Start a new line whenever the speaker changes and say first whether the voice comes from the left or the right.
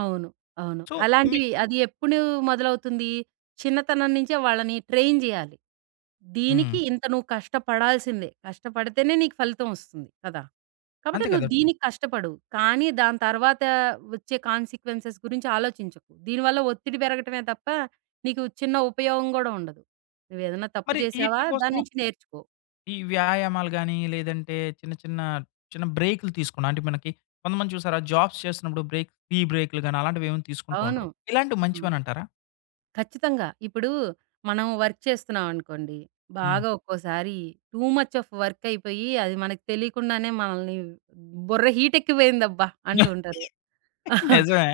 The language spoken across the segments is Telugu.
right: అవును. అవును.
left: సో, మీ
right: అలాంటివి అది ఎప్పుడూ మొదలవుతుంది. చిన్నతనం నుంచే వాళ్ళని ట్రైన్ జేయాలి. దీనికి
left: హ్మ్.
right: ఇంత నువ్వు కష్టపడాల్సిందే. కష్టపడితేనే నీకు ఫలితం ఒస్తుంది. కదా! కాబట్టి
left: అంతే
right: నువ్వు
left: కదా!
right: దీనికి కష్టపడు. కానీ దాని తర్వాత వచ్చే కాన్సీక్వెన్సెస్ గురించి ఆలోచించకు. దీనివల్ల ఒత్తిడి పెరగటమే తప్ప, నీకు చిన్న ఉపయోగం గూడా ఉండదు. నువ్వేదన్నా తప్పు
left: మరి ఈటిల
right: జేసావా?
left: కోసం
right: దాన్నించి నేర్చుకో.
left: ఈ వ్యాయామాలు గాని లేదంటే చిన్న చిన్న చిన్న బ్రేకులు తీసుకున్న అంటే మనకి కొంతమంది చూసారా? జాబ్స్ చేస్తున్నప్పుడు బ్రేక్ టీ బ్రేకులు గాని అలాంటివేవైనా తీసుకుంటూ
right: అవును.
left: ఉంటరు. ఇలాంటివి
right: హ్మ్.
left: మంచివనంటారా?
right: ఖచ్చితంగా. ఇప్పుడు మనం వర్క్ చేస్తున్నావనుకోండి.
left: హ్మ్.
right: బాగా ఒక్కోసారి టూ ముచ్ ఆఫ్ వర్క్ అయిపోయి అది మనకు తెలియకుండానే మనల్ని బుర్ర హీట్ ఎక్కిపోయిందబ్బా! అంటూ ఉంటారు.
left: నిజమే.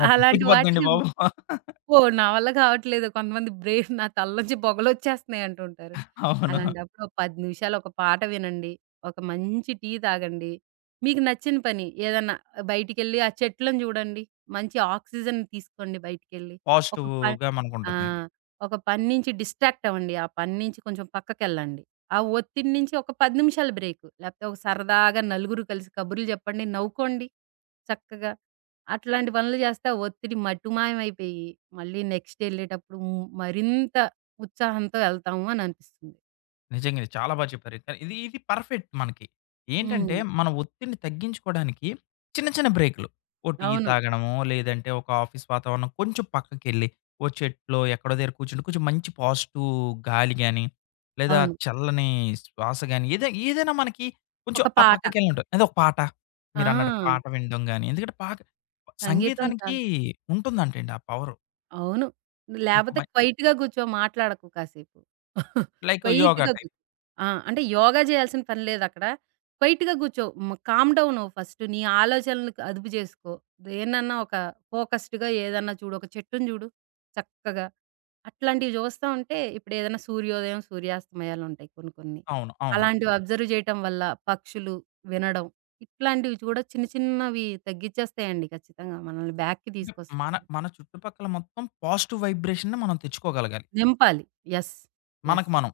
left: అమ్మ!
right: అలాంటి
left: పిచ్చెక్కిపోద్దండి
right: వాటికి
left: బాబు!
right: అబ్బో! నా వల్ల కావట్లేదు. కొంతమంది బ్రెయిన్ నా తలలో నుంచి పొగలొచ్చేస్తున్నాయి అంటుంటారు.
left: అవును.
right: అలాంటప్పుడొక 10 నిమిషాలు ఒక పాట వినండి. ఒక మంచి టీ తాగండి. మీకు నచ్చిన పని ఏదన్నా ఆహ్, బయటికెళ్ళి ఆ చెట్లను జూడండి. మంచి ఆక్సిజన్ తీసుకోండి బయటికెళ్ళి. ఒక ప
left: పాజిటివ్‌గా
right: ఆ!
left: మనకుంటుంది.
right: ఒక పని నుంచి డిస్ట్రాక్ట్ అవ్వండి. ఆ పని నుంచి కొంచెం పక్కకెళ్ళండి. ఆ ఒత్తిడి నుంచి ఒక 10 నిమిషాల బ్రేక్ లేకపోతే ఒక సరదాగా నలుగురు కలిసి కబుర్లు జెప్పండి. నవ్వుకోండి చక్కగా. అట్లాంటి పనులు చేస్తే ఆ ఒత్తిడి మటుమాయమైపోయి మళ్ళీ నెక్స్ట్ ఎళ్ళేటప్పుడు హ్మ్ మరింత ఉత్సాహంతో ఎళ్తాము అని అనిపిస్తుంది.
left: నిజంగా. ఇది చాలా బా చెప్పారయితే. ఇది ఇది పర్ఫెక్ట్ మనకి. ఏంటంటే
right: హ్మ్.
left: మనం ఒత్తిడిని తగ్గించుకోడానికి చిన్న చిన్న బ్రేకులు, ఓ టీ
right: అవును.
left: తాగడమో లేదంటే ఒక ఆఫీస్ వాతావరణం కొంచెం పక్కకెళ్ళి ఓ చెట్లో ఎక్కడో దగ్గర కూర్చుంటే కొంచెం మంచి పాజిటివ్ గాలి గాని, లేదా
right: అవును.
left: చల్లని శ్వాస గాని ఏదై ఏదైనా మనకి కొంచెం
right: ఒక
left: ఆ
right: పాట
left: పక్కకెళ్ళినప్పుడు ఏదోక పాట, మీరన్నట్టు
right: ఆ!
left: పాట వినడం గాని ఎందుకంటే పాట
right: సంగీతం
left: సంగీతానికి
right: చాలా
left: ఉంటుందంటండి ఆ పవరు.
right: అవును. లేపోతే
left: ముకుమై
right: క్వైట్‌గా గూర్చో మాట్లాడకు కాసేపు.
left: లైక్ యోగా
right: క్వైట్‌గా
left: టైప్
right: గూర్చో. ఆ! అంటే యోగా జేయాల్సిన పని లేదక్కడ. క్వైట్‌గా గూర్చో. మ కామ్ డౌన్ అవ్వు ఫస్ట్ నీ ఆలోచనలుకు అదుపు జేసుకో. దేన్నన్నా ఒక ఫోకస్డ్‌గా ఏదన్నా చూడు. ఒక చెట్టుని జూడు. చక్కగా, అట్లాంటివి జూస్తా ఉంటే ఇప్పుడేదన్నా సూర్యోదయం, సూర్యాస్తమయాలుంటాయి కొన్ని కొన్ని.
left: అవును. అవును.
right: అలాంటివి అబ్జర్వ్ జేయటం వల్ల పక్షులు వినడం ఇట్లాంటివి చూడగ చిన్న చిన్నవి తగ్గిచ్చేస్తాయండి ఖచ్చితంగా. మనల్ని బ్యాక్‌కి
left: ఇప్ మన
right: తీసుకొస్తాయి.
left: మన చుట్టుపక్కల మొత్తం పాజిటివ్ వైబ్రేషన్‌ని మనం తెచ్చుకోగలగాలి...
right: నింపాలి. యెస్! యెస్!
left: మనకు మనం.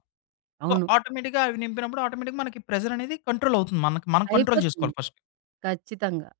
left: సో,
right: అవును.
left: ఆటోమేటిక్‌గా అవి నింపినప్పుడు ఆటోమేటిక్‌గా మనకి ప్రెషరనేది కంట్రోలవుతుంది మనకి. మనం కంట్రోల్
right: అయిపోతుంది.
left: చేసుకోవాలి ఫస్ట్.
right: ఖచ్చితంగా.